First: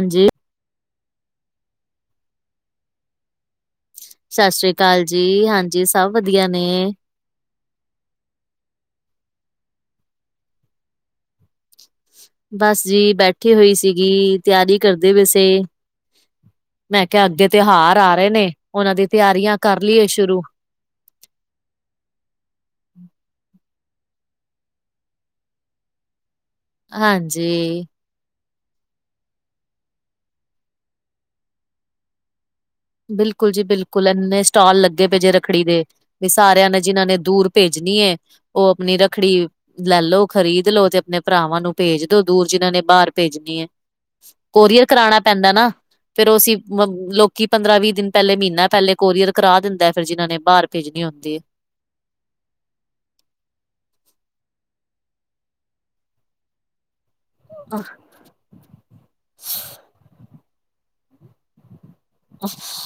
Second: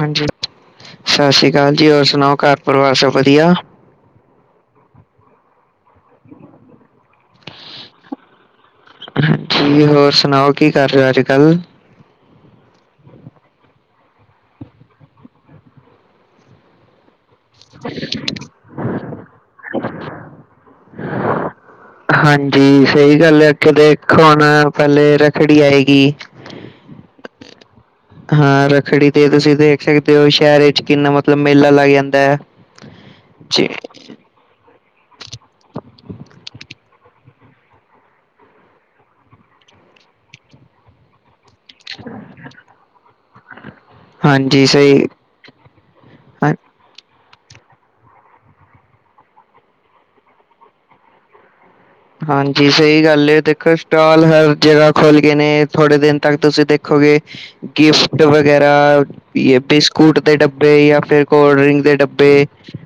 ਹਾਂਜੀ, ਸਤਿ ਸ੍ਰੀ ਅਕਾਲ ਜੀ ਹੋਰ ਸੁਣਾਓ ਘਰ ਪਰਿਵਾਰ ਸਭ ਵਧੀਆ? ਸਤਿ ਸ੍ਰੀ ਅਕਾਲ ਜੀ, ਹਾਂਜੀ ਸਭ ਵਧੀਆ ਨੇ, ਹਾਂਜੀ, ਹੋਰ ਸੁਣਾਓ ਕੀ ਕਰ ਰਹੇ ਹੋ ਅੱਜ -ਕੱਲ? ਬਸ ਜੀ, ਬੈਠੀ ਹੋਈ ਸੀਗੀ, ਤਿਆਰੀ ਕਰਦੇ ਪਈ ਸੀ। ਮੈਂ ਕਿਹਾ ਅੱਗੇ ਤਿਉਹਾਰ ਆ ਰਹੇ ਨੇ, ਉਹਨਾਂ ਦੀ ਤਿਆਰੀਆਂ ਕਰ ਲਈਏ ਸ਼ੁਰੂ ਹਾਂਜੀ, ਸਹੀ ਗੱਲ ਹੈ, ਕਿ ਦੇਖ ਹੁਣ ਪਹਿਲੇ ਰੱਖੜੀ ਆਏਗੀ। ਹਾਂਜੀ ਹਾਂ ਰੱਖੜੀ ਤੇ ਤੁਸੀਂ ਦੇਖ ਸਕਦੇ ਹੋ, ਸ਼ਹਿਰ ਵਿੱਚ ਕਿੰਨਾ ਮਤਲਬ ਮੇਲਾ ਲੱਗ ਜਾਂਦਾ ਹੈ ਬਿਲਕੁਲ ਜੀ ਬਿਲਕੁਲ ਐੰਨੇ, ਸਟਾਲ ਲੱਗੇ ਪਏ ਜੇ ਰੱਖੜੀ ਦੇ, ਵੀ ਸਾਰਿਆਂ ਨੇ ਜਿਨਾਂ ਨੇ ਦੂਰ ਭੇਜਣੀ ਹੈ। ਉਹ ਆਪਣੀ ਰੱਖੜੀ ਲੈ ਲੋ, ਖ਼ਰੀਦ ਲੋ, ਤੇ ਆਪਣੇ ਭਰਾਵਾਂ ਨੂੰ ਭੇਜ ਦੋ ਦੂਰ ਜਿਨਾਂ ਨੇ ਬਾਹਰ ਭੇਜਣੀ ਹੈ, ਹਾਂਜੀ ਕੋਰੀਅਰ ਸਹੀ ਕਰਾਣਾ ਪੈਂਦਾ ਨਾ, ਫੇਰ ਹਾਂ- ਉਹਸੀਂ ਮ ਲੋਕੀ ਪੰਦਰਾਂ ਵੀਹ ਦਿਨ ਪਹਿਲੇ ਮਹੀਨਾ ਪਹਿਲੇ ਕੋਰੀਅਰ ਕਰਾ ਦਿੰਦਾ, ਫਿਰ ਜਿਨ੍ਹਾਂ ਨੇ ਬਾਹਰ ਭੇਜਣੀ ਹੁੰਦੀ ਹੈ। ਹਾਂਜੀ ਸਹੀ ਗੱਲ ਦੇਖੋ, ਸਟਾਲ ਹਰ ਜਗ੍ਹਾ ਖੁਲ੍ਹ ਗਏ ਨੇ, ਥੋੜੇ ਦਿਨ ਤੱਕ ਤੁਸੀਂ ਦੇਖੋਗੇ। ਗਿਫਟ ਵਗੈਰਾ, ਜਾ ਬਿਸਕੁਟ ਦੇ ਡੱਬੇ, ਜਾਂ ਫਿਰ ਕੋਲਡ ਡਰਿੰਕ ਦੇ ਡੱਬੇ ਤੇ,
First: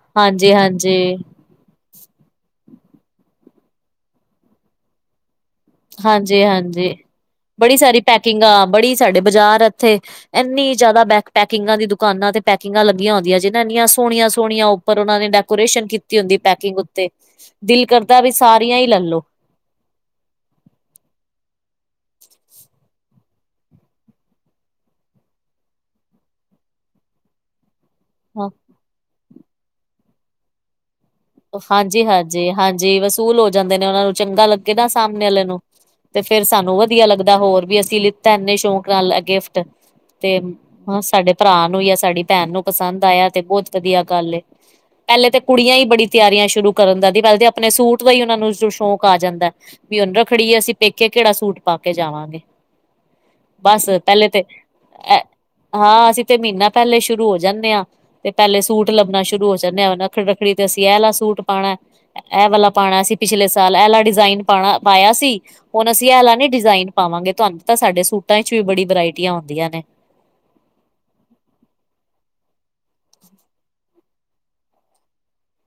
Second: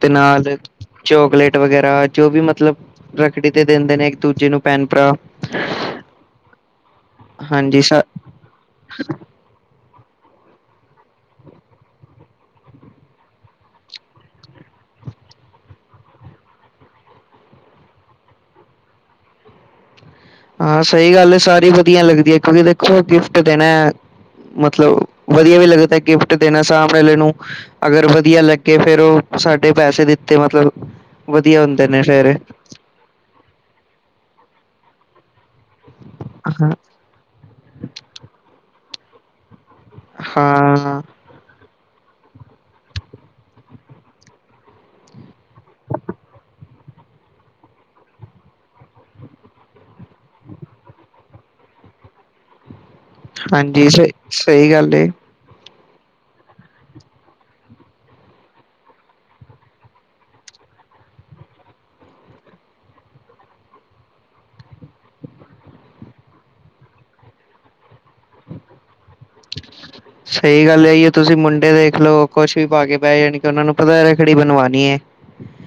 ਤੇ ਨਾਲ ਹਾਂਜੀ-ਹਾਂਜੀ, ਚੋਕਲੇਟ ਵਗੈਰਾ ਜੋ ਵੀ ਮਤਲਬ ਰੱਖੜੀ ਤੇ ਦਿੰਦੇ ਨੇ ਇੱਕ ਦੂਜੇ ਨੂੰ ਭੈਣ ਭਰਾ ਹਾਂਜੀ- ਹਾਂਜੀ, ਬੜੀ ਹਾਂਜੀ ਸ ਸਾਰੀ ਪੈਕਿੰਗ ਆ, ਬੜੀ ਸਾਡੇ ਬਾਜ਼ਾਰ ਇੱਥੇ ਇੰਨੀ ਜ਼ਿਆਦਾ ਬੈਕ ਪੈਕਿੰਗਾਂ ਦੀ ਦੁਕਾਨਾਂ ਤੇ ਪੈਕਿੰਗਾਂ ਲੱਗੀਆਂ ਹੁੰਦੀਆਂ ਜੀ ਨਾ ਇੰਨੀਆਂ ਸੋਹਣੀਆਂ- ਸੋਹਣੀਆਂ, ਪਰ ਉਹਨਾਂ ਨੇ ਡੈਕੋਰੇਸ਼ਨ ਕੀਤੀ ਹੁੰਦੀ ਪੈਕਿੰਗ ਉੱਤੇ, ਦਿਲ ਕਰਦਾ ਵੀ ਸਾਰੀਆਂ ਹੀ ਲੈਲੋ ਹਾਂ ਸਹੀ ਗੱਲ ਹੈ ਸਾਰੀ ਵਧੀਆ ਲੱਗਦੀ ਹੈ, ਕਿਉਂਕਿ ਦੇਖੋ ਗਿਫਟ ਦੇਣਾ ਹੈ। ਮਤਲਬ ਵਧੀਆ ਵੀ ਲੱਗਦਾ, ਗਿਫਟ ਦੇਣਾ ਸਾਮ ਵਾਲੇ ਨੂੰ ਅਗਰ ਵਧੀਆ ਲੱਗੇ ਫੇਰ ਉਹ, ਸਾਡੇ ਪੈਸੇ ਦਿੱਤੇ ਮਤਲਬ ਵਧੀਆ ਹੁੰਦੇ ਨੇ ਹਾਂਜੀ ਫੇਰ ਹਾਂਜੀ ਹਾਂਜੀ, ਵਸੂਲ ਹੋ ਜਾਂਦੇ ਨੇ ਉਹਨਾਂ ਨੂੰ ਚੰਗਾ ਲੱਗੇ ਨਾ ਸਾਹਮਣੇ ਵਾਲੇ ਨੂੰ ਤੇ ਫੇਰ ਹਾਂ ਸਾਨੂੰ ਵਧੀਆ ਲੱਗਦਾ, ਹੋਰ ਵੀ ਅਸੀਂ ਲਿੱਤਾ ਇੰਨੇ ਸ਼ੌਕ ਨਾਲ ਏਹ ਗਿਫਟ ਤੇ, ਹਾਂ ਸਾਡੇ, ਭਰਾ ਨੂੰ ਜਾਂ ਸਾਡੀ ਭੈਣ ਨੂੰ ਪਸੰਦ ਆਇਆ ਤੇ ਬਹੁਤ ਵਧੀਆ ਗੱਲ ਏ, ਪਹਿਲੇ ਤਾਂ, ਕੁੜੀਆਂ ਹੀ ਬੜੀ ਤਿਆਰੀਆਂ ਸ਼ੁਰੂ ਕਰਨ ਦਾ, ਪਹਿਲੇ ਆਪਣੇ ਸੂਟ ਦਾ ਹੀ ਉਹਨਾਂ ਨੂੰ ਸ਼ੌਕ ਆ ਜਾਂਦਾ। ਵੀ ਉਹਨੂੰ ਰੱਖੜੀਏ, ਅਸੀਂ ਪੇਕੇ ਕਿਹੜਾ ਸੂਟ ਪਾ ਕੇ ਜਾਵਾਂਗੇ। ਬਸ ਹਾਂਜੀ ਸ ਪਹਿਲੇ ਤੇ, ਸਹੀ ਗੱਲ ਏ ਅ ਹਾਂ, ਅਸੀਂ ਤੇ ਮਹੀਨਾ ਪਹਿਲੇ ਸ਼ੁਰੂ ਹੋ ਜਾਂਦੇ ਹਾਂ। ਤੇ ਪਹਿਲੇ ਸੂਟ ਲੱਭਣਾ ਸ਼ੁਰੂ ਹੋ ਜਾਂਦੇ, ਹਾਂ ਰੱਖੜ ਰੱਖੜੀ ਤੇ ਅਸੀਆਲਾ ਸੂਟ ਪਾਉਣਾ। ਇਹ ਵਾਲਾ ਪਾਉਣਾ ਸੀ, ਪਿਛਲੇ ਸਾਲ ਇਹ ਵਾਲਾ ਡਿਜ਼ਾਇਨ ਪਾਇਆ ਸੀ। ਹੁਣ ਅਸੀਂ ਇਹਲ ਨੀ ਡਿਜ਼ਾਇਨ ਪਾਵਾਂਗੇ, ਤੁਹਾਨੂੰ ਤਾਂ ਸਾਡੇ ਸੂਟਾਂ 'ਚ ਵੀ ਬੜੀ ਵਰਾਇਟੀਆਂ ਹੁੰਦੀਆਂ ਨੇ, ਸਹੀ ਗੱਲ ਹੈਗੀ ਹੈ, ਤੁਸੀਂ ਮੁੰਡੇ ਦੇਖ ਲਓ, ਕੁਛ ਵੀ ਪਾ ਕੇ ਬਹਿ ਜਾਣੀ, ਕਿ ਉਹਨਾਂ ਨੂੰ ਪਤਾ ਰੱਖੜੀ ਬਣਵਾਉਣੀ ਏ,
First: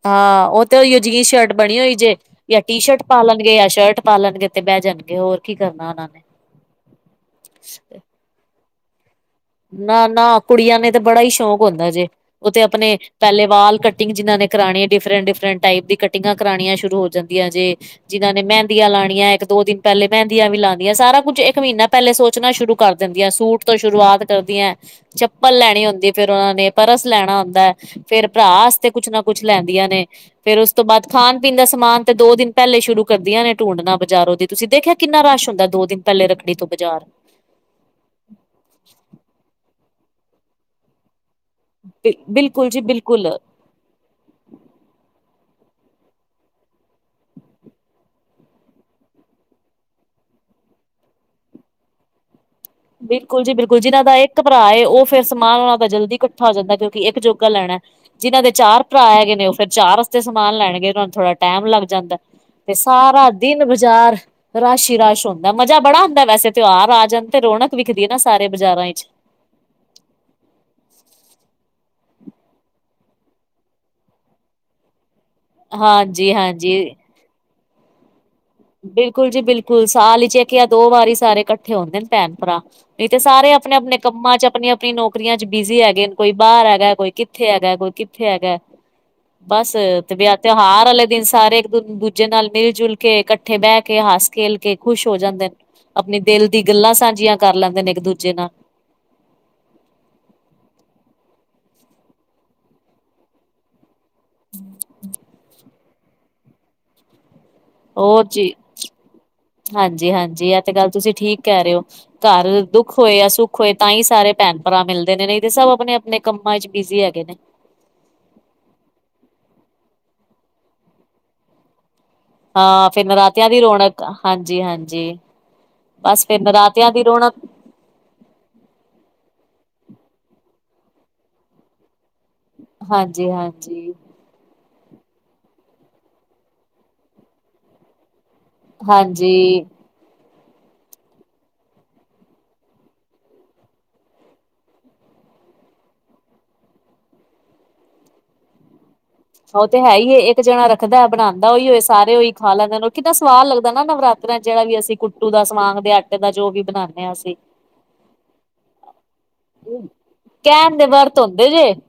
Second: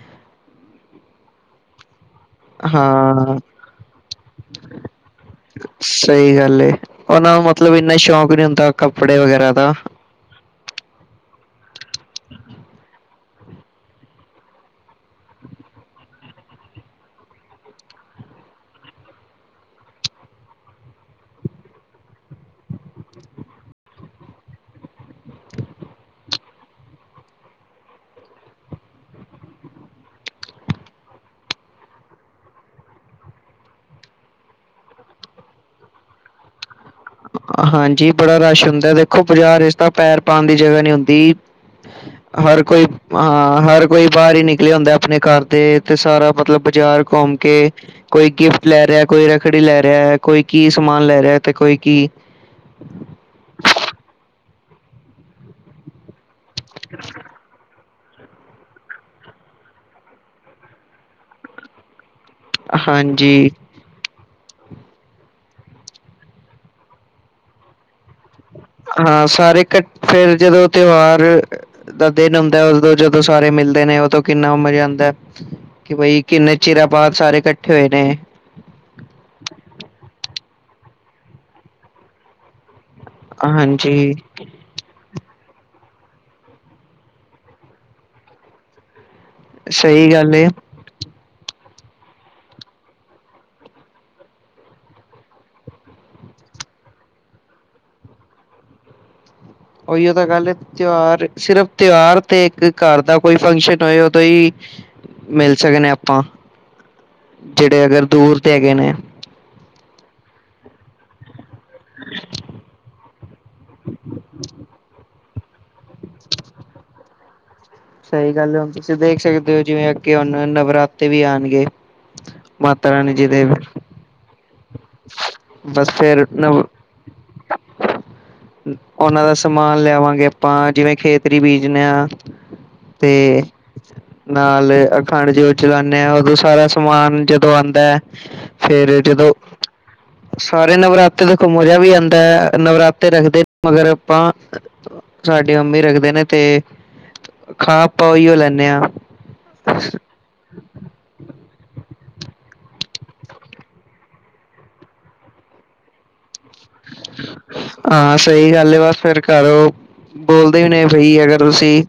ਹਾਂ ਉਹ ਤੇ ਜਿਗ ਸ਼ਰਟ ਬਣੀ ਹੋਈ ਜੇ, ਜਾਂ ਟੀ ਸ਼ਰਟ ਪਾ ਹਾਂ ਲਣਗੇ ਜਾਂ ਸ਼ਰਟ ਪਾ ਲਣਗੇ ਤੇ ਬਹਿ ਜਾਣਗੇ ਹੋਰ ਕੀ ਕਰਨਾ ਉਹਨਾ। ਸਹੀ ਗੱਲ ਹੈ। ਉਹਨਾਂ ਨੂੰ ਮਤਲਬ ਇੰਨਾ ਸ਼ੌਕ ਨੀ ਹੁੰਦਾ ਕੱਪੜੇ ਵਗੈਰਾ ਦਾ। ਨਾ, ਨਾ ਕੁੜੀਆਂ ਨੇ ਤੇ ਬੜਾ ਹੀ ਸ਼ੌਕ ਹੁੰਦਾ ਜੇ ਔਤੇ ਅਪਣੇ ਪਹਿਲੇ ਵਾਲ ਕਟਿੰਗ ਜਿਹਨ੍ਹਾਂ ਨੇ ਕਰਾਣੇ ਨੇ ਡਿਫਰੈਂਟ, ਡਿਫਰੈਂਟ ਟਾਈਪ ਦੀ ਕਟਿੰਗਾਂ ਕਰਾਉਣੀਆਂ ਸ਼ੁਰੂ ਹੋ ਜਾਂਦ ਦੀਆਂ ਜੇ। ਜਿਹਨ੍ਹਾਂ ਨੇ ਮੈੰਦੀਆਂ ਲੈਣੀਆਂ, ਇੱਕ- ਦੋ ਦਿਨ ਪਹਿਲੇ ਮੈੰਦੀਆਂ ਵੀ ਲਾਣੀਆ, ਸਾਰਾ ਕੁੱਛ ਇੱਕ ਮਹੀਨਾ ਪਹਿਲੇ ਸੋਚਣਾ ਸ਼ੁਰੂ ਕਰ ਦਿੰਦੀਆਂ, ਸੂਟ ਤੋਂ ਸ਼ੁਰੂਆਤ ਕਰਦੀਆਂ ਚੱਪਲ ਲੈਣੀ ਹੁੰਦੀ ਫਿਰ ਉਹਨਾਂ ਨੇ ਪਰਸ ਲੈਣਾ ਹੁੰਦਾ ਫੇਰ ਭਰਾ ਆਸਤੇ ਕੁੱਛ ਨਾ ਕੁਛ ਲੈਂਦੀਆਂ ਨੇ। ਫੇਰ ਉਸ ਤੋਂ ਬਾਅਦ ਖਾਣ- ਪੀਣ ਦਾ ਸਮਾਨ ਤੇ ਦੋ ਦਿਨ ਪਹਿਲੇ ਸ਼ੁਰੂ ਕਰਦੀਆਂ ਨੇ ਢੂੰਡਣਾ ਬਾਜ਼ਾਰੋ ਦੀ। ਤੁਸੀਂ ਦੇਖਿਆ ਕਿੰਨਾ ਰਸ਼ ਹੁੰਦਾ, ਦੋ ਦਿਨ ਪਹਿਲੇ ਰੱਖੜੀ ਤੋਂ ਬਾਜ਼ਾਰ? ਹਾਂਜੀ ਬੜਾ ਰਸ਼ ਹੁੰਦਾ ਦੇਖੋ ਬਾਜ਼ਾਰ ਵਿੱਚ ਤਾਂ ਪੈਰ ਪਾਣ ਦੀ ਜਗ੍ਹਾ ਨਹੀਂ ਹੁੰਦੀ। ਹਰ ਬਿਲਕੁਲ ਜੀ ਕੋਈ, ਅ ਬਿਲਕੁਲ ਹਰ ਕੋਈ ਬਾਹਰ ਹੀ ਨਿਕਲੇਆ ਹੁੰਦਾ ਆਪਣੇ ਘਰ ਦੇ, ਤੇ ਸਾਰਾ ਮਤਲਬ ਬਾਜ਼ਾਰ ਘੁੰਮ ਕੇ ਕੋਈ ਗਿਫਟ ਲੈ ਰਿਹਾ, ਕੋਈ ਰੱਖੜੀ ਲੈ ਰਿਹਾ, ਕੋਈ ਕੀ ਸਮਾਨ ਲੈ ਰਿਹਾ ਤੇ ਕੋਈ ਕੀ। ਬਿਲਕੁਲ ਜੀ ਬਿਲਕੁਲ, ਜਿਨਾਂ ਦਾ ਇੱਕ ਭਰਾ ਉਹ ਫਿਰ ਸਮਾਨ ਉਹਨਾਂ ਦਾ ਜਲਦੀ ਇਕੱਠਾ ਹੋ ਜਾਂਦਾ ਕਿਉਂਕਿ ਇੱਕ ਜੋਗਾ ਲੈਣਾ। ਜਿਹਨਾਂ ਦੇ ਚਾਰ ਭਰਾ ਹੈਗੇ ਨੇ, ਉਹ ਫਿਰ ਚਾਰਦ ਆਸਤੇ ਸਮਾਨ ਲੈਣਗੇ ਉਹਨਾਂ ਨੂੰ ਥੋੜਾ ਟਾਈਮ ਲੱਗ ਜਾਂਦਾ। ਤੇ ਸਾਰਾ ਹਾਂਜੀ, ਦਿਨ ਵ ਜਾਰ, ਰਸ਼ ਹੀ ਰਸ਼ ਹੁੰਦਾ ਮਜ਼ਾ ਬੜਾ ਹੁੰਦਾ ਵੈਸੇ ਤਿਉਹਾਰ ਆ ਜਾਂਦਾ ਤੇ ਰੌਣਕ ਵਿਖਦੀ ਏ ਨਾ ਸਾਰੇ ਬਾਜ਼ਾਰਾਂ ਵਿੱਚ ਹਾਂ ਸਾਰੇ ਕਠੇ, ਜਦੋਂ ਤਿਉਹਾਰ ਦਾ ਦਿਨ ਹੁੰਦਾ, ਉਦੋਂ ਜਦੋਂ ਸਾਰੇ ਮਿਲਦੇ ਨੇ ਉਦੋਂ ਕਿੰਨਾ ਮਜ਼ਾ ਆਂਦਾ। ਕਿ ਬਈ, ਹਾਂਜੀ ਕਿੰਨੇ ਚਿਰਾਂ ਹਾਂਜੀ। ਬਾਅਦ ਸਾਰੇ ਇਕੱਠੇ ਹੋਏ ਨੇ। ਬਿਲਕੁਲ ਜੀ, ਬਿਲਕੁਲ ਸਾਲ ਚ ਇਕ ਯਾ ਦੋ ਵਾਰੀ ਸਾਰੇ ਇਕੱਠੇ ਹੁੰਦੇ ਨੇ ਭੈਣ-ਭਰਾ। ਨਹੀਂ ਤੇ ਸਾਰੇ ਅਪਣੇ, ਅਪਣੇ ਹਾਂਜੀ। ਕੰਮਾਂ ਚ ਅਪਣੇ ਤੇ ਨੌਕਰੀਆਂ ਚ ਬਿਜ਼ੀ ਹੈਗੇ ਨੇ ਕੋਈ ਬਾਹਰ ਹੈਗਾ, ਕੋਈ ਕਿੱਥੇ ਹੈਗਾ, ਕੋਈ ਕਿੱਥੇ ਹੈਗਾ। ਬਸ ਸਹੀ ਤੇ ਗੱਲ ਵਿਆਹ ਏ। ਤਿਉਹਾਰ ਆਲੇ ਦਿਨ ਸਾਰੇ ਇੱਕ ਦ ਦੂਜੇ ਨਾਲ ਮਿਲ -ਜੁਲ ਕੇ ਇਕਠੇ ਬਹਿ ਕੇ ਹਾਸ-ਖੇਲ ਕੇ ਖੁਸ਼ ਹੋ ਜਾਂਦੇ ਨੇ। ਅਪਣੇ ਦਿਲ ਦੀ ਗੱਲਾਂ ਸਾਂਝੀਆਂ ਕਰ ਲੈਂਦੇ ਨੇ ਇੱਕ ਦੂਜੇ ਨਾਲ। ਔਈਯੋ ਤਾਂ ਗੱਲ ਹੈ ਤਿਉਹਾਰ, ਸਿਰਫ ਤਿਉਹਾਰ ਤੇ ਇੱਕ ਘਰ ਦਾ ਕੋਈ ਫੰਕਸ਼ਨ ਆਏ ਓ ਤੇ ਹੀ ਮਿਲ ਸਕਣੇ ਆਪਾਂ। ਜਿਹੜੇ ਅਗਰ ਔਹ ਦੂਰ ਤੇ ਹੈਗੇ ਚੀਜ ਨੇ। ਹਾਂਜੀ, ਹਾਂਜੀ ਆ ਤੇ ਗੱਲ ਤੁਸੀਂ ਠੀਕ ਕਹਿ ਰਹੇ ਹੋ ਘਰ ਦੁੱਖ ਹੋਏ, ਯਾ ਸੁੁੱਖ ਹੋਏ ਤਾਂ ਹੀ ਸਾਰੇ ਭੈਣ ਭਰਾ ਮਿਲਦੇ ਨੇ ਨਹੀ ਤੇ ਸਭ ਅਪਣੇ-ਅਪਣੇ ਕੰਮਾਂ ਚ ਬਿਜ਼ੀ ਹੈਗੇ ਨੇ। ਸਹੀ ਗੱਲ ਏ ਹੁਣ ਤੁਸੀਂ ਦੇਖ ਸਕਦੇ ਹੋ ਜਿਵੇਂ ਅਗੇ ਹੁਣ ਨਵਰਾਤੇ ਵੀ ਆਣਗੇ ਹਾਂ ਮਾਤਾ ਫੇਰ ਰਾਣੀ ਜੀ ਦੇ ਨਰਾਤਿਆਂ ਦੀ ਰੌਣਕ ਹਾਂਜੀ, ਹਾਂਜੀ ਬਸ ਫੇਰ ਨਰਾਤਿਆਂ ਦੀ ਰੌਣਕ ਔਹਨਾਂ ਦਾ ਸਮਾਨ ਲਿਆਵਾਂਗੇ ਆਪਾਂ ਜਿਵੇਂ ਖੇਤਰੀ ਬੀਜਦੇ ਹਾਂ। ਹਾਂਜੀ, ਹਾਂਜੀ। ਨਾਲ ਅਖੰਡ ਜੋਤ ਚਲਾਨੇ ਆਂ ਉਦੋਂ ਸਾਰਾ ਸਮਾਨ ਜਦੋਂ ਆਂਦੈ ਹਾਂਜੀ। ਸਾਰੇ ਨਵਰਾਤੇ ਦੇਖੋ ਮਜਾ ਵੀ ਆਦਾ ਹੈ ਨਵਰਾਤੇ ਰੱਖਦੇ ਮਗਰ ਆਪਾਂ ਸਾਡੇ ਅੰਮੀ ਰੱਖਦੇ ਨੇ, ਤੇ ਖਾ ਆਪਾ ਔਈਯੋ ਲੈਂਨੇ ਆ। ਔਹ ਤੇ ਹੈ ਈ ਯੇ ਇੱਕ ਇਕ ਜਾਣਾ ਰੱਖਦਾ ਬਣਾਦਾ ਔਈਯੋ ਏ ਸਾਰੇ ਔ ਹੀ ਖਾ ਲੈਂਦੇ ਨੇ ਉਹ ਕਿੱਨਾ ਸਵਾਦ ਲੱਗਦਾ ਨਾ ਨਵਰਾਤ੍ਰਯਾ ਚ ਜਿਹੜਾ ਵੀ ਅਸੀਂ ਟੂ ਦਾ, ਸਮਾਂਗ ਦੇ ਆਟੇ ਦਾ ਜੋ ਵੀ ਬਣਾਂਦੇ ਹਾਂ ਅਸੀਂ। ਹਾਂ ਸਹੀ ਗੱਲ ਹੈ ਬਸ ਫੇਰ ਘਰੋਂ ਬੋਲਦੇ ਵੀ ਕਹਿਣ ਨੇ ਦੇ ਬਈ ਵਰਤ ਅਗਰ ਹੁੰਦੇ ਤੁਸੀਂ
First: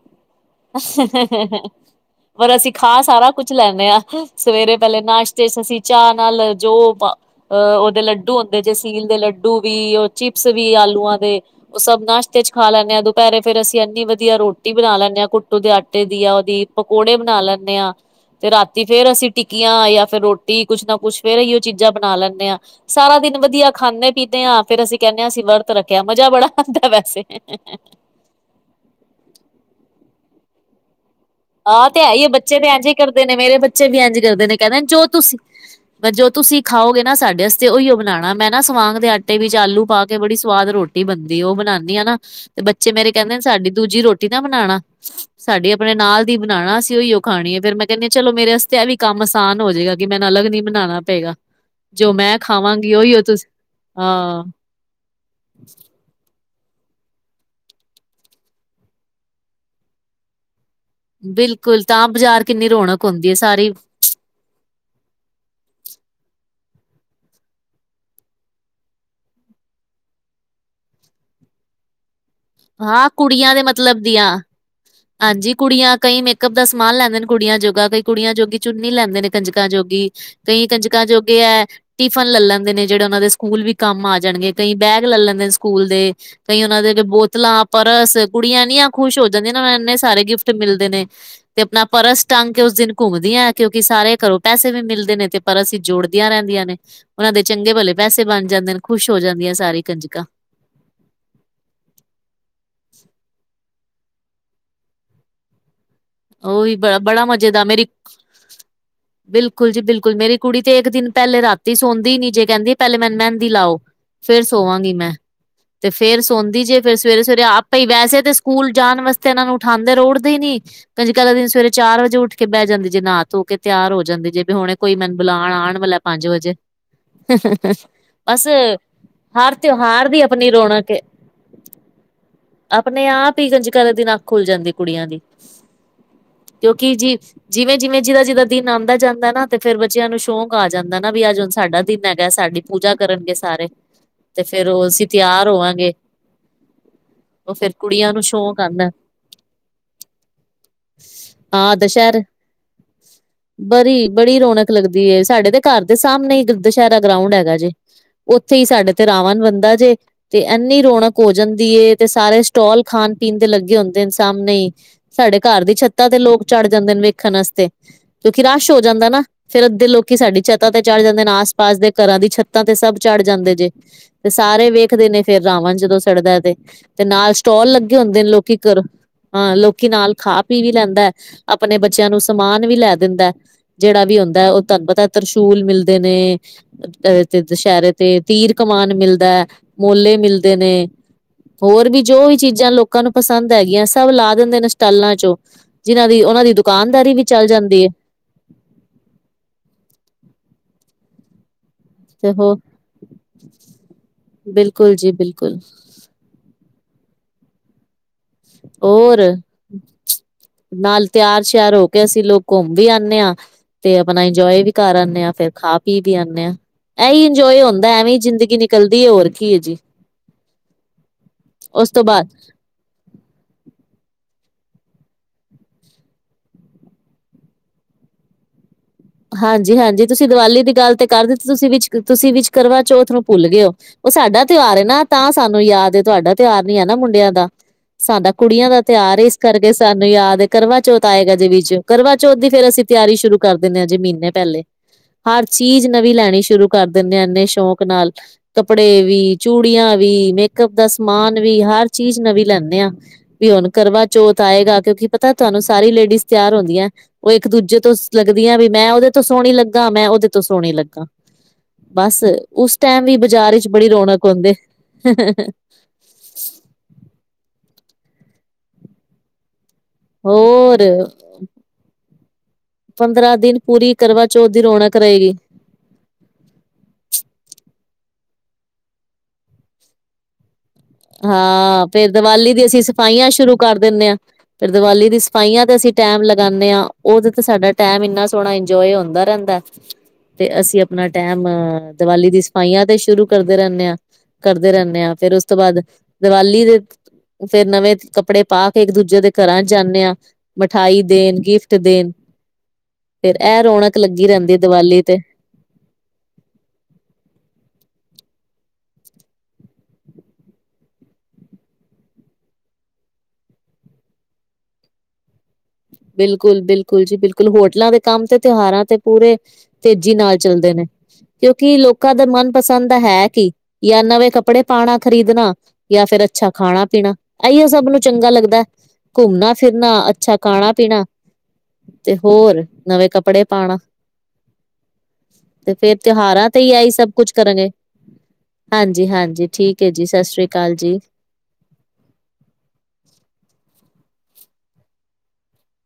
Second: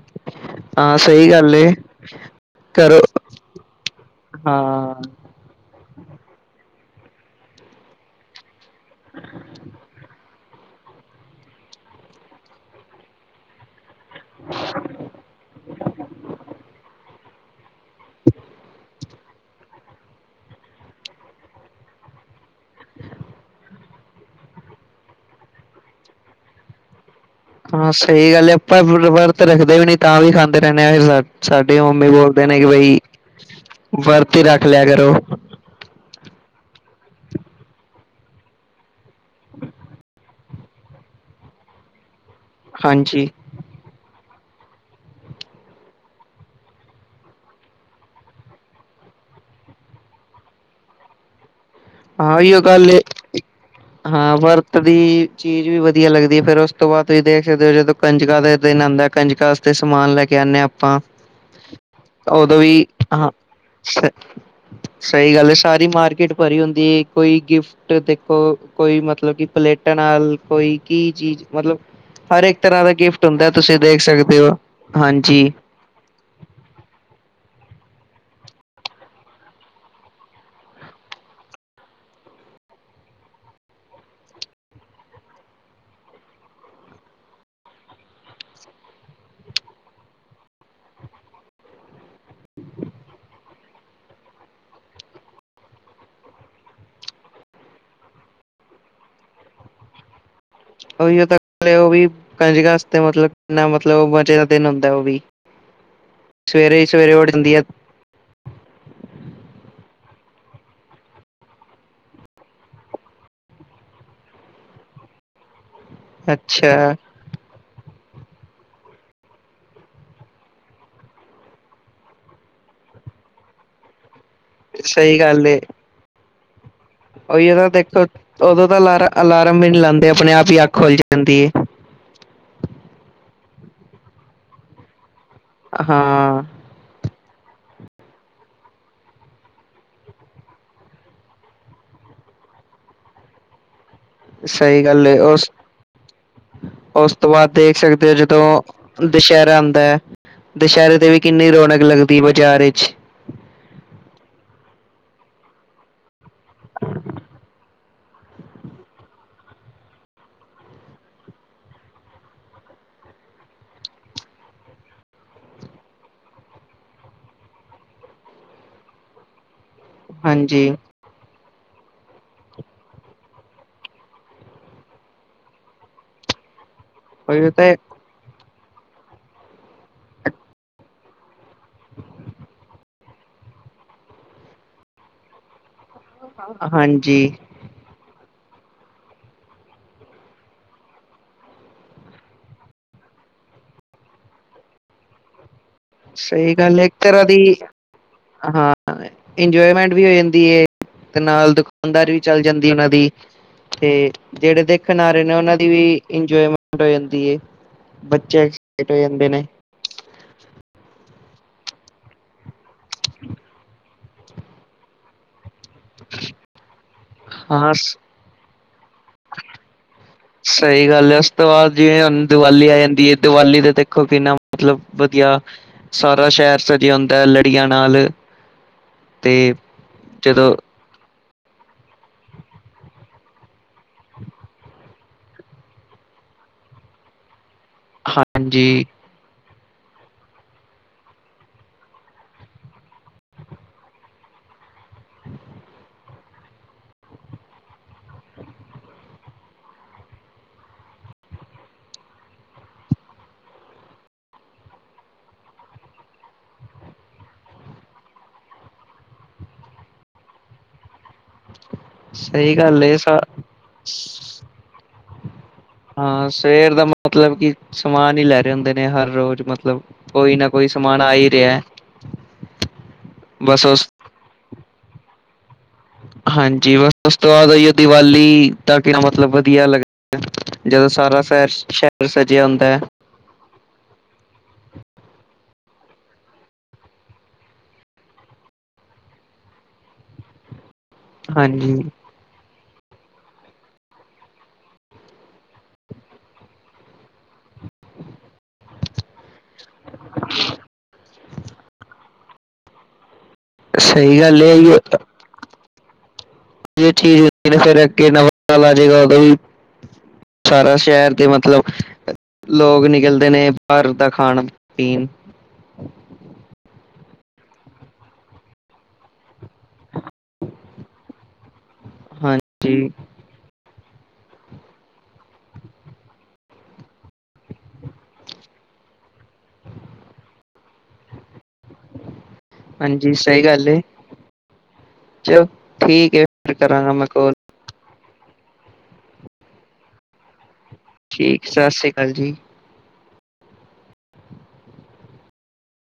ਹਾਂ ਸਹੀ ਜੇ ਗੱਲ ਏ। ਪਰ ਅਸੀਂ ਖਾ ਘਰੋਂ ਸਾਰਾ ਕੁਛ ਲੈਂਦੇ ਹਾਂ ਸਵੇਰੇ ਪਹਿਲੇ ਹਾਂ ਨਾਸ਼ਤਾ ਤੇ ਚ ਅਸੀਂ ਚਾਹ ਨਾਲ ਜੋ ਬ ਅਹ ਔਹਦੇ ਲੱਡੂ ਹੁੰਦੇ, ਜਸੀਲ ਦੇ ਲੱਡੂ ਵੀ, ਉਹ ਚਿਪਸ ਵੀ ਆਲੂਆਂ ਦੇ ਉਹ ਸਭ ਨਾਸ਼ਤੇ ਚ ਖਾ ਲੈਂਦੇ, ਹਾਂ ਦੁਪਹਿਰੇ ਫੇਰ ਅਸੀਂ ਇੰਨੀ ਵਧੀਆ ਰੋਟੀ ਬਣਾ ਲੈਂਦੇ, ਹਾਂ ਘੁੱਟੂ ਦੇ ਆਟੇ ਦੀ ਆ ਉਹਦੀ ਪਕੌੜੇ ਬਣਾ ਲੈਂਦੇ ਹਾਂ ਤੇ ਰਾਤੀ ਫੇਰ ਅਸੀਂ ਟਿੱਕੀਆਂ ਜਾਂ ਫਿਰ ਰੋਟੀ ਕੁੱਛ ਨਾ ਕੁੱਛ ਫੇਰ ਅਸੀਂ ਉਹ ਚੀਜ਼ਾਂ ਬਣਾ ਲੈਂਦੇ ਹਾਂ। ਸਾਰਾ ਦਿਨ ਵਧੀਆ ਖਾਂਦੇ ਪੀਂਦੇ ਹਾਂ, ਫੇਰ ਅਸੀਂ ਕਹਿੰਦੇ ਹਾਂ ਅਸੀਂ ਵਰਤ ਰੱਖਿਆ ਮਜਾ ਬੜਾ ਆਉਂਦਾ ਵੈਸੇ। ਹਾਂ ਸਹੀ ਗੱਲ ਹੈ, ਆਪਾਂ ਵਰਤ ਰੱਖਦੇ ਵੀ ਨੀ ਤਾਂ ਵੀ ਖਾਂਦੇ ਰਹਿੰਦੇ ਆਾਂ ਫਿਰ ਸਾਡੇ ਆਹ ਤੇ ਮੰਮੀ ਹੈ ਹੀਏ ਬੋਲਦੇ ਬੱਚੇ ਨੇ ਕਿ ਤੇ ਇਂਝ ਹੀ ਬਈ ਕਰਦੇ, ਨੇ ਮੇਰੇ ਬੱਚੇ ਵੀ ਇਂਝ ਵਰਤ ਹੀ ਕਰਦੇ ਨੇ ਰੱਖ ਕਹਿੰਦੇ ਲਿਆ ਜੋ ਕਰੋ ਤੁਸੀਂ ਪਰ ਜੋ ਤੁਸੀਂ ਖਾਓਗੇ ਨਾ ਸਾਡੇ ਵਾਸਤੇ ਉਹੀਓ ਬਣਾਉਣਾ ਮੈਂ ਨਾ ਸਵਾਂਗ ਦੇ ਆਟੇ ਵਿੱਚ ਆਲੂ ਪਾ ਕੇ ਬੜੀ ਸਵਾਦ ਰੋਟੀ ਬਣਦੀ ਉਹ ਬਣਾਉਂਦੀ ਹਨਾ। ਤੇ ਬੱਚੇ ਮੇਰੇ ਹਾਂਜੀ ਕਹਿੰਦੇ ਨੇ, ਸਾਡੀ ਦੂਜੀ ਰੋਟੀ ਨਾ ਬਣਾਉਣਾ ਸਾਡੀ ਆਪਣੇ ਨਾਲ ਦੀ ਬਣਾਉਣਾ ਅਸੀਂ ਉਹੀ ਉਹ ਖਾਣੀ ਹੈ, ਫੇਰ ਮੈਂ ਕਹਿੰਦੀ ਹ ਚਲੋ ਮੇਰੇ ਵਸਤੇ ਇਹ ਵੀ ਕੰਮ ਆਸਾਨ ਹੋ ਜਾਏਗਾ, ਕਿ ਮੈਨੂੰ ਅਲੱਗ ਨੀ ਬਣਾਉਣਾ ਪਏਗਾ। ਜੋ ਹਾਂ ਮੈਂ ਉਹੀਓ ਗੱਲ ਖਾਵਾਂਗੀ ਏ ਉਹੀ-ਉਹ ਤੁਸੀਂ ਹਾਂ। ਦੀ ਚੀਜ਼ ਵੀ ਵਧੀਆ ਲੱਗਦੀ ਹੈ, ਫੇਰ ਉਸ ਤੋਂ ਬਾਅਦ ਤੁਸੀਂ ਦੇਖ ਸਕਦੇ ਹੋ ਜਦੋਂ ਕੰਜਕ ਦੇ ਦਿਨ ਆਉਂਦਾ ਹੈ ਕੰਜਕਾਂ ਤੇ ਸਮਾਨ ਲੈ ਕੇ ਆਉਂਦੇ ਹਾਂ ਆਪਾਂ। ਬਿਲਕੁਲ ਤਾਂ ਬਾਜ਼ਾਰ ਉਦੋਂ ਕਿੰਨੀ ਵੀ ਰੌਣਕ ਹੁੰਦੀ ਹਾਂ ਹੈ ਸਾਰੀ। ਸ ਸਹੀ ਗੱਲ ਹੈ ਸਾਰੀ ਮਾਰਕੀਟ ਭਰੀ ਹੁੰਦੀ ਹੈ ਕੋਈ ਗਿਫਟ ਦੇਖੋ ਕੋਈ ਮਤਲਬ ਕਿ ਪਲੇਟਾਂ ਨਾਲ ਕੋਈ ਕੀ ਚੀਜ਼ ਮਤਲਬ ਹਰ ਇੱਕ ਤਰ੍ਹਾਂ ਦਾ ਹਾਂ ਗਿਫਟ ਹੁੰਦਾ ਕੁੜੀਆਂ ਦੇ ਤੁਸੀਂ ਦੇਖ ਮਤਲਬ ਦੀਆਂ ਸਕਦੇ ਹੋ ਹਾਂਜੀ। ਕੁੜੀਆਂ ਕਈ ਇਕ ਅੱਧਾ ਸਮਾਨ ਲੈਂਦੇ ਨੇ ਕੁੜੀਆਂ ਜੋਗਾ, ਕਈ ਕੁੜੀਆਂ ਜੋਗੀ ਚੁੰਨੀ ਲੈਂਦੇ ਨੇ ਕੰਜਕਾਂ ਜੋਗੀ। ਕਈ ਕੰਜਕਾਂ ਜੋਗੇ ਏ ਟਿਫਨ ਲੈ ਲੈਂਦੇ ਨੇ ਜਿਹੜੇ, ਉਹਨਾਂ ਦੇ ਸਕੂਲ ਵੀ ਕੰਮ ਆ ਜਾਣਗੇ ਕਈ ਬੈਗ ਲੈ ਲੈਂਦੇ ਨੇ ਸਕੂਲ ਦੇ। ਕਈ ਉਹਨਾਂ ਦੇ ਅਗੇ ਬਹੁਤ। ਬੋਤਲਾਂ ਪਰਸ ਕੁੜੀਆਂ ਇਨੀਆਂ ਖੁਸ਼ ਹੋ ਜਾਂਦੀਆਂ ਨੇ ਇਨੇ ਸਾਰੇ ਗਿਫਟ ਮਿਲਦੇ ਨੇ। ਤੇ ਆਪਣਾ ਪਰਸ ਟੰਗ ਕੇ ਉਸ ਦਿਨ ਘੁੰਮਦੀਆਂ ਕਿਉਂਕਿ ਸਾਰੇ ਘਰੋਂ ਪੈਸੇ ਵੀ ਮਿਲਦੇ ਨੇ ਤੇ। ਪਰਸ ਵਿੱਚ ਜੋੜਦੀਆਂ ਰਹਿੰਦੀਆਂ ਨੇ ਉਹਨਾਂ ਦੇ ਚੰਗੇ ਭਲੇ ਪੈਸੇ ਬਣ ਜਾਂਦੇ ਨੇ ਖੁਸ਼ ਹੋ ਜਾਂਦੀਆਂ ਸਾਰੀ ਕੰਜਕਾਂ। ਉਹੀ ਉਹ ਤਾਂ ਉਹ ਵੀ ਕੰਜਕਾਂ ਮਤਲਬ ਕਿੰਨਾ ਮਤਲਬ ਮਜ਼ੇ ਦਾ ਦਿਨ ਹੁੰਦਾ ਉਹ ਵੀ। ਉਹ ਹੀ ਸਵੇਰੇ ਸਵੇਰੇ ਬੜਾ ਉੱਠ ਮਜ਼ੇ ਜਾਂਦੀ ਹੈ ਦਾ ਮੇਰੀ। ਬਿਲਕੁਲ ਜੀ ਬਿਲਕੁਲ ਮੇਰੀ ਕੁੜੀ ਤੇ ਇੱਕ ਦਿਨ ਪਹਿਲੇ ਰਾਤੀ ਸੌਂਦੀ ਨੀ ਜੇ ਕਹਿੰਦੀ ਪਹਿਲੇ ਮੈਨੂੰ ਮਹਿੰਦੀ ਲਾਓ। ਫੇਰ ਸੋਵਾਂਗੀ ਮੈਂ ਤੇ ਫੇਰ ਸੌਦੀ ਜੇ ਅੱਛਾ ਫਿਰ ਸਵੇਰੇ -ਸਵੇਰੇ ਆਪ। ਪਈ ਵੈਸੇ ਤਾਂ ਸਕੂਲ ਜਾਣ ਵਾਸਤੇ ਇਹਨਾਂ ਨੂੰ ਉਠਾਦੇ ਰਹੋ ਉਠਾਦੇ ਹੀ ਨੀ। ਕੰਜਕਾ ਵਾਲ਼ੇ ਦਿਨ ਸਵੇਰੇ ਚਾਰ ਵਜੇ ਉੱਠ ਕੇ ਬਹਿ ਜਾਂਦੇ ਜੇ ਨਹਾ ਧੋ ਕੇ ਤਿਆਰ ਹੋ ਜਾਂਦੀ ਜੇ। ਵੀ ਹੁਣੇ ਕੋਈ ਮੈਨੂੰ ਸਹੀ ਗੱਲ ਬੁਲਾਉਣ ਏ ਆਉਣ ਵਾਲਾ ਪੰਜ ਵਜੇ‌। ਉਹੀ ਤਾਂ ਦੇਖੋ ਬਸ ਉਦੋਂ ਤਾਂ ਅਲਾਰ ਹਰ ਅਲਾਰਮ ਵੀ ਨੀ ਤਿਉਹਾਰ ਲਾਉਂਦੇ ਦੀ ਆਪਣੇ ਆਪਣੀ ਆਪ ਹੀ ਅੱਖ ਰੌਣਕ ਖੁੱਲ ਏ। ਜਾਂਦੀ ਹੈ ਆਪਣੇ ਆਪ ਹੀ ਕੰੰਜਕਾਂ ਦੇ ਦਿਨ ਅੱਖ ਖੁੱਲ ਜਾਂਦੀ ਕੁੜੀਆਂ ਦੀ। ਹਾਂ। ਕਿਉਂਕਿ ਜੀ। ਜਿਵੇਂ -ਜਿਵੇਂ, ਜਿਦਾ ਜਿਦਾ ਦਿਨ ਆਉਂਦਾ ਜਾਂਦਾ ਨਾ ਤੇ ਫੇਰ ਬੱਚਿਆਂ ਨੂੰ ਸ਼ੌਂਕ ਆ ਜਾਂਦਾ, ਨਾ ਵੀ ਅੱਜ ਹੁਣ ਸਾਡਾ ਦਿਨ ਹੈਗਾ ਸਾਡੀ। ਪੂਜਾ ਕਰਨਗੇ ਸਾਰੇ। ਤੇ ਫੇਰ ਸਹੀ ਉਹ ਗੱਲ ਅਸੀਂ ਏ ਤਿਆਰ ਉਸ ਹੋਵਾਂਗੇ ਉਸ ਤੋਂ ਬਾਅਦ ਉਹ ਫੇਰ ਦੇਖ ਸਕਦੇ ਕੁੜੀਆਂ ਹੋ ਨੂੰ ਜਦੋਂ ਸ਼ੌਕ ਆਂਦਾ ਦੁਸਹਿਰਾ ਆਉਂਦਾ ਹੈ, ਦੁਸਹਿਰੇ ਤੇ ਵੀ ਕਿੰਨੀ ਹਾਂ ਰੌਣਕ ਲੱਗਦੀ ਹੈ ਦੁਸਹਿਰੇ ਬਾਜ਼ਾਰ ਵਿੱਚ। ਬੜੀ- ਬੜੀ ਰੌਣਕ ਲੱਗਦੀ, ਸਾਡੇ ਤੇ ਘਰ ਦੇ ਸਾਹਮਣੇ ਦੁਸਹਿਰਾ ਗਰਾਉਂਡ ਹੈਗਾ ਜੇ। ਉੱਥੇ ਹੀ ਸਾਡੇ ਤੇ ਰਾਵਣ ਬਣਦਾ ਜੇ। ਤੇ ਇਨੀ ਰੌਣਕ ਹੋ ਜਾਂਦੀ ਏ, ਤੇ ਸਾਰੇ ਸਟੋਲ ਖਾਣ ਪੀਣ ਦੇ ਲੱਗੇ ਹੁੰਦੇ ਨੇ ਸਾਹਮਣੇ ਹੀ। ਸਾਡੇ ਘਰ ਦੀ ਛੱਤਾਂ ਤੇ ਲੋਕ ਚੜ ਜਾਂਦੇ ਨੇ, ਵੇਖਣ ਵਾਸਤੇ ਕਿਉਂਕਿ ਰਸ਼ ਹੋ ਜਾਂਦਾ ਨਾ। ਫੇਰ ਅੱਧੇ ਲੋਕੀ ਸਾਡੀ ਹਾਂਜੀ, ਛੱਤਾ ਤੇ ਚੜ੍ਹ ਜਾਂਦੇ ਨੇ ਆਸ- ਪਾਸ ਦੇ ਘਰਾਂ ਦੀ ਛੱਤਾਂ ਤੇ ਸਬ ਚੜ੍ਹ ਜਾਂਦੇ ਜੇ। ਤੇ ਸਾਰੇ ਵੇਖਦੇ ਨੇ ਫੇਰ ਰਾਵਣ ਜਦੋਂ ਸੜਦਾ ਤੇ। ਤੇ ਨਾਲ ਉਹੀ ਸਟੋਲ ਤਾਂ ਲੱਗੇ ਹੁੰਦੇ ਨੇ ਲੋਕੀ ਘਰੋਂ ਹਾਂ ਲੋਕ ਕੀ ਨਾਲ ਖਾ ਪੀ ਵੀ ਲੈਂਦਾ ਹੈ, ਆਪਣੇ ਬੱਚਿਆਂ ਨੂੰ ਸਮਾਨ ਵੀ ਲੈ ਦਿੰਦਾ। ਜਿਹੜਾ ਵੀ ਹੁੰਦਾ ਉਹ ਤੁਹਾਨੂੰ ਪਤਾ ਤਰਿਸ਼ੂਲ ਮਿਲਦੇ ਨੇ, ਹਾਂਜੀ, ਤੇ ਦੁਸਹਿਰੇ ਤੇ ਤੀਰ ਕਮਾਨ ਮਿਲਦਾ, ਮੋਲੇ ਮਿਲਦੇ ਨੇ, ਹੋਰ ਵੀ ਜੋ ਵੀ ਚੀਜਾ ਲੋਕਾਂ ਨੂੰ ਪਸੰਦ ਹੈਗੀਆਂ ਸਭ ਲਾ ਦਿੰਦੇ ਨੇ ਸਟਾਲਾਂ ਚੋ। ਜਿਨ੍ਹਾਂ ਦੀ ਉਹਨਾਂ ਦੀ ਸਹੀ ਗੱਲ ਦੁਕਾਨਦਾਰੀ ਵੀ ਚੱਲ ਜਾਦੀ ਹੈ। ਇੰਜੋਏਮੈਟ ਵੀ ਹੋ ਜਾਦੀ ਏ ਤੇ ਨਾਲ ਦ- ਦੁਕਾਨਦਾਰੀ ਵੀ ਤੇ ਚੱਲ ਹੋ ਜਾਦੀ ਉਹਨਾ ਦੀ ਤੇ ਜਿਹੜੇ ਬਿਲਕੁਲ ਦੇਖਣ ਆ ਜੀ ਰਹੇ ਨੇ ਉਹਨਾ ਬਿਲਕੁਲ ਦੀ ਵੀ ਇੰਜੋਏਮੈਟ - ਹੋ ਜਾਦੀ ਹੈ। ਬੱਚੇ ਖੁਸ਼ ਹੋ ਔਰ ਜਾਦੇ ਨੇ- ਨਾਲ- ਤਿਆਰ ਸ਼ਿਆਰ ਹੋ ਕੇ ਅਸੀ ਲੋਕ ਘੁੰਮ ਵੀ ਆਉਦੇ ਹਾਂ ਤੇ ਆਪਣਾ ਇੰਜੋਏ ਵੀ ਕਰ ਆਦੇ ਹਾਂ। ਫਿਰ- ਖਾ ਪੀ ਵੀ ਆਦੇ ਹਾਂ ਇਹੀ ਇੰਜੋਏ ਹਾਂ ਹੁੰਦਾ ਐਵੇ ਹੀ ਜ਼ਿੰਦਗੀ ਨਿਕਲਦੀ ਹੈ ਹੋਰ ਕੀ ਹੈ ਜੀ। ਸਹੀ ਗੱਲ ਹੈ। ਉਸ ਤੋਂ ਬਾਅਦ ਉਸ ਜਿਵੇ ਤੋਂ ਹੁਣ ਬਾਅਦ ਦੀਵਾਲੀ ਆ ਜਾਦੀ ਏ। ਦੀਵਾਲੀ ਦੇ ਦੇਖੋ ਕਿਨਾ ਮਤਲਬ ਵਧੀਆ। ਸਾਰਾ ਸ਼ਹਿਰ ਸਜਿਆ ਹੁੰਦਾ ਹੈ ਲੜੀਆਂ ਨਾਲ- ਤੇ ਹਾਂਜੀ- ਹਾਂਜੀ ਤੁਸੀ ਜਦੋਂ ਦੀਵਾਲੀ ਦੀ ਗੱਲ ਤੇ ਕਰ ਦਿੱਤੀ ਤੁਸੀ ਵਿਚ ਤੁਸੀ ਵਿਚ ਕਰਵਾਚੋਥ ਨੂੰ ਭੁੱਲ ਗਏ ਹੋ। ਉਹ ਸਾਡਾ ਤਿਉਹਾਰ ਨਾ ਤਾਂ ਸਾਨੂੰ ਯਾਦ ਤੁਹਾਡਾ ਤਿਉਹਾਰ ਨੀ ਹੈ। ਨਾ ਮੁੰਡਿਆਂ ਦਾ- ਸਾਡਾ ਕੁੜੀਆਂ ਦਾ ਹਾਂਜੀ ਤਿਉਹਾਰ- ਕਰਕੇ ਸਾਨੂੰ ਯਾਦ ਹੈ ਕਰਵਾ ਚੌਥ ਆਏਗਾ ਅਜੇ ਵਿਚ ਕਰਵਾਂਚੌਥ ਦੀ ਫੇਰ ਅਸੀ ਤਿਆਰੀ ਸ਼ੁਰੂ ਕਰ- ਦਿੰਦੇ ਹਾਂ ਜੇ ਮਹੀਨੇ ਪਹਿਲੇ, ਹਰ ਚੀਜ਼ ਨਵੀ ਲੈਣੀ ਸ਼ੁਰੂ ਕਰ ਦਿੰਦੇ ਆ। ਇੰਨੇ ਸ਼ੌਕ ਨਾਲ- ਕੱਪੜੇ ਵੀ, ਚੂੜੀਆਂ ਵੀ, ਮੇਕਅਪ ਦਾ ਸਮਾਨ ਵੀ, ਹਰ ਚੀਜ ਨਵੀ ਲੈਂਦੇ ਆ। ਵੀ ਹੁਣ ਕਰਵਾ ਚੋਥ ਆਏਗਾ ਕਿਉਕਿ ਪਤਾ ਤੁਹਾਨੂੰ ਸਾਰੀ ਲੇਡੀਜ਼ ਤਿਆਰ ਹੁੰਦੀਆਂ। ਉਹ ਇਕ ਦੂਜੇ ਤੋਂ ਲੱਗਦੀਆਂ ਵੀ ਮੈ ਉਹਦੇ ਤੋਂ ਸੋਹਣੀ ਲਗਾ ਮੈਂ ਉਹਦੇ ਤੋਂ ਸੋਹਣੀ ਲਗਾ। ਬਸ ਸਹੀ ਉਸ ਗੱਲ ਏ ਟਾਈਮ ਵੀ ਸਾ ਬਜ਼ਾਰ ਵਿਚ ਬੜੀ ਰੌਣਕ ਹੁੰਦੀ - ਹਾਂ ਸਵੇਰ ਦੇ ਮਤਲਬ ਕਿ ਸਮਾਨ ਹੀ ਲੈ ਰਹੇ ਹੁੰਦੇ ਨੇ ਹਰ ਰੋਜ਼ ਮਤਲਬ- ਕੋਈ ਨਾ ਕੋਈ ਹੋਰ ਸਮਾਨ ਆ ਹੀ ਰਿਹਾ। ਪੰਦਰਾਂ ਦਿਨ ਬਸ ਉਸ ਪੂਰੀ ਕਰਵਾ ਚੌਥ ਦੀ ਰੌਣਕ ਰਹੇਗੀ। ਹਾਂਜੀ ਬਸ ਉਸ ਤੋਂ ਬਾਅਦ ਈ ਦੀਵਾਲੀ ਤ ਕਿ ਮਤਲਬ ਵਧੀਆ ਲੱਗਦਾ ਜਦੋਂ- ਸਾਰਾ ਸਰ ਹਾਂ ਸ਼ਹਿਰ ਫੇਰ ਸੱਜਿਆ ਦੀਵਾਲੀ ਦੀ ਹੁੰਦਾ ਹੈ। ਅਸੀਂ ਸਫਾਈਆਂ ਸ਼ੁਰੂ ਕਰ ਦਿੰਦੇ ਆ। ਫਿਰ ਦਿਵਾਲੀ ਦੀ ਸਫਾਈਆਂ 'ਤੇ ਅਸੀ ਟਾਈਮ ਲਗਾਉਦੇ ਹਾਂ। ਉਹਦੋ ਤੇ ਸਾਡਾ ਟਾਈਮ ਇਨਾ ਸੋਹਣਾ ਇੰਜੋਏ ਹੁੰਦਾ ਰਹਿਦਾ। ਤੇ ਅਸੀਂ ਆਪਣਾ ਟੈਮ- ਹਾਂਜੀ ਦੀਵਾਲੀ ਦੀ ਸਫਾਈਆਂ ਤੇ ਸ਼ੁਰੂ ਕਰਦੇ ਰਹਿਦੇ ਹਾਂ ਕਰਦੇ ਰਹਿਦੇ ਹਾਂ ਫੇਰ ਉਸ ਤੋਂ ਬਾਅਦ- ਦੀਵਾਲੀ ਦੇ ਫੇਰ ਨਵੇ ਕੱਪੜੇ ਪਾ ਕੇ, ਇਕ ਦੂਜੇ ਦੇ ਘਰਾਂ ਚ ਜਾਦੇ ਆ ਮਿਠਾਈ- ਦੇਣ, ਗਿਫਟ ਦੇਣ, ਫਿਰ ਇਹ ਰੌਣਕ ਸਹੀ ਲੱਗੀ ਗੱਲ ਇਹ ਰਹਿਦੀ ਹੀ ਦੀਵਾਲੀ ਤੇ- ਚੀਜ਼ ਹੁੰਦੀ ਫਿਰ ਅਗੇ ਨਵ ਸਾਲ ਆ ਜੇਗਾ ਉਦੋ ਵੀ- ਸਾਰਾ ਸ਼ਹਿਰ ਦੇ ਮਤਲਬ- ਲੋਕ ਨਿਕਲਦੇ ਨੇ ਬਾਹਰ ਦਾ ਖਾਣ ਪੀਣ- ਬਿਲਕੁਲ- ਬਿਲਕੁਲ ਜੀ ਬਿਲਕੁਲ ਹੋਟਲਾਂ ਦੇ ਕੰਮ ਤੇ ਤਿਉਹਾਰਾਂ ਤੇ ਪੂਰੇ- ਤੇਜ਼ੀ ਨਾਲ ਚੱਲਦੇ ਨੇ, ਕਿਉਕਿ ਲੋਕਾਂ ਦਾ ਹਾਂਜੀ ਮਨਪਸੰਦ ਦਾ ਹੈ। ਕੀ- ਜਾਂ ਨਵੇਂ ਕੱਪੜੇ ਪਾਉਣਾ ਖ਼ਰੀਦਣਾ- ਜਾਂ ਫਿਰ ਅੱਛਾ ਖਾਣਾ ਪੀਣਾ ਇਹੀਓ ਸਭ ਨੂੰ ਚੰਗਾ ਲੱਗਦਾ- ਘੁੰਮਣਾ ਫਿਰਨਾ ਅੱਛਾ ਖਾਣਾ ਪੀਣਾ ਤੇ, ਹੋਰ- ਨਵੇਂ ਹਾਂਜੀ ਸਹੀ ਕੱਪੜੇ ਗੱਲ ਪਾਣਾ- ਏ ਚਲੋ ਤੇ ਫੇਰ ਠੀਕ ਹੈ ਤਿਉਹਾਰਾਂ ਫਿਰ ਤੇ ਹੀ ਆਈ ਕਰਾਂਗਾ ਮੈਂ ਸਭ ਕੁਛ ਕੋਲ ਕਰਾਂਗੇ। ਹਾਂਜੀ- ਹਾਂਜੀ ਠੀਕ ਹੈ। ਜੀ ਸਤਿ ਸ਼੍ਰੀ ਅਕਾਲ ਜੀ- ਠੀਕ ਸਤਿ ਸ਼੍ਰੀ ਅਕਾਲ ਜੀ-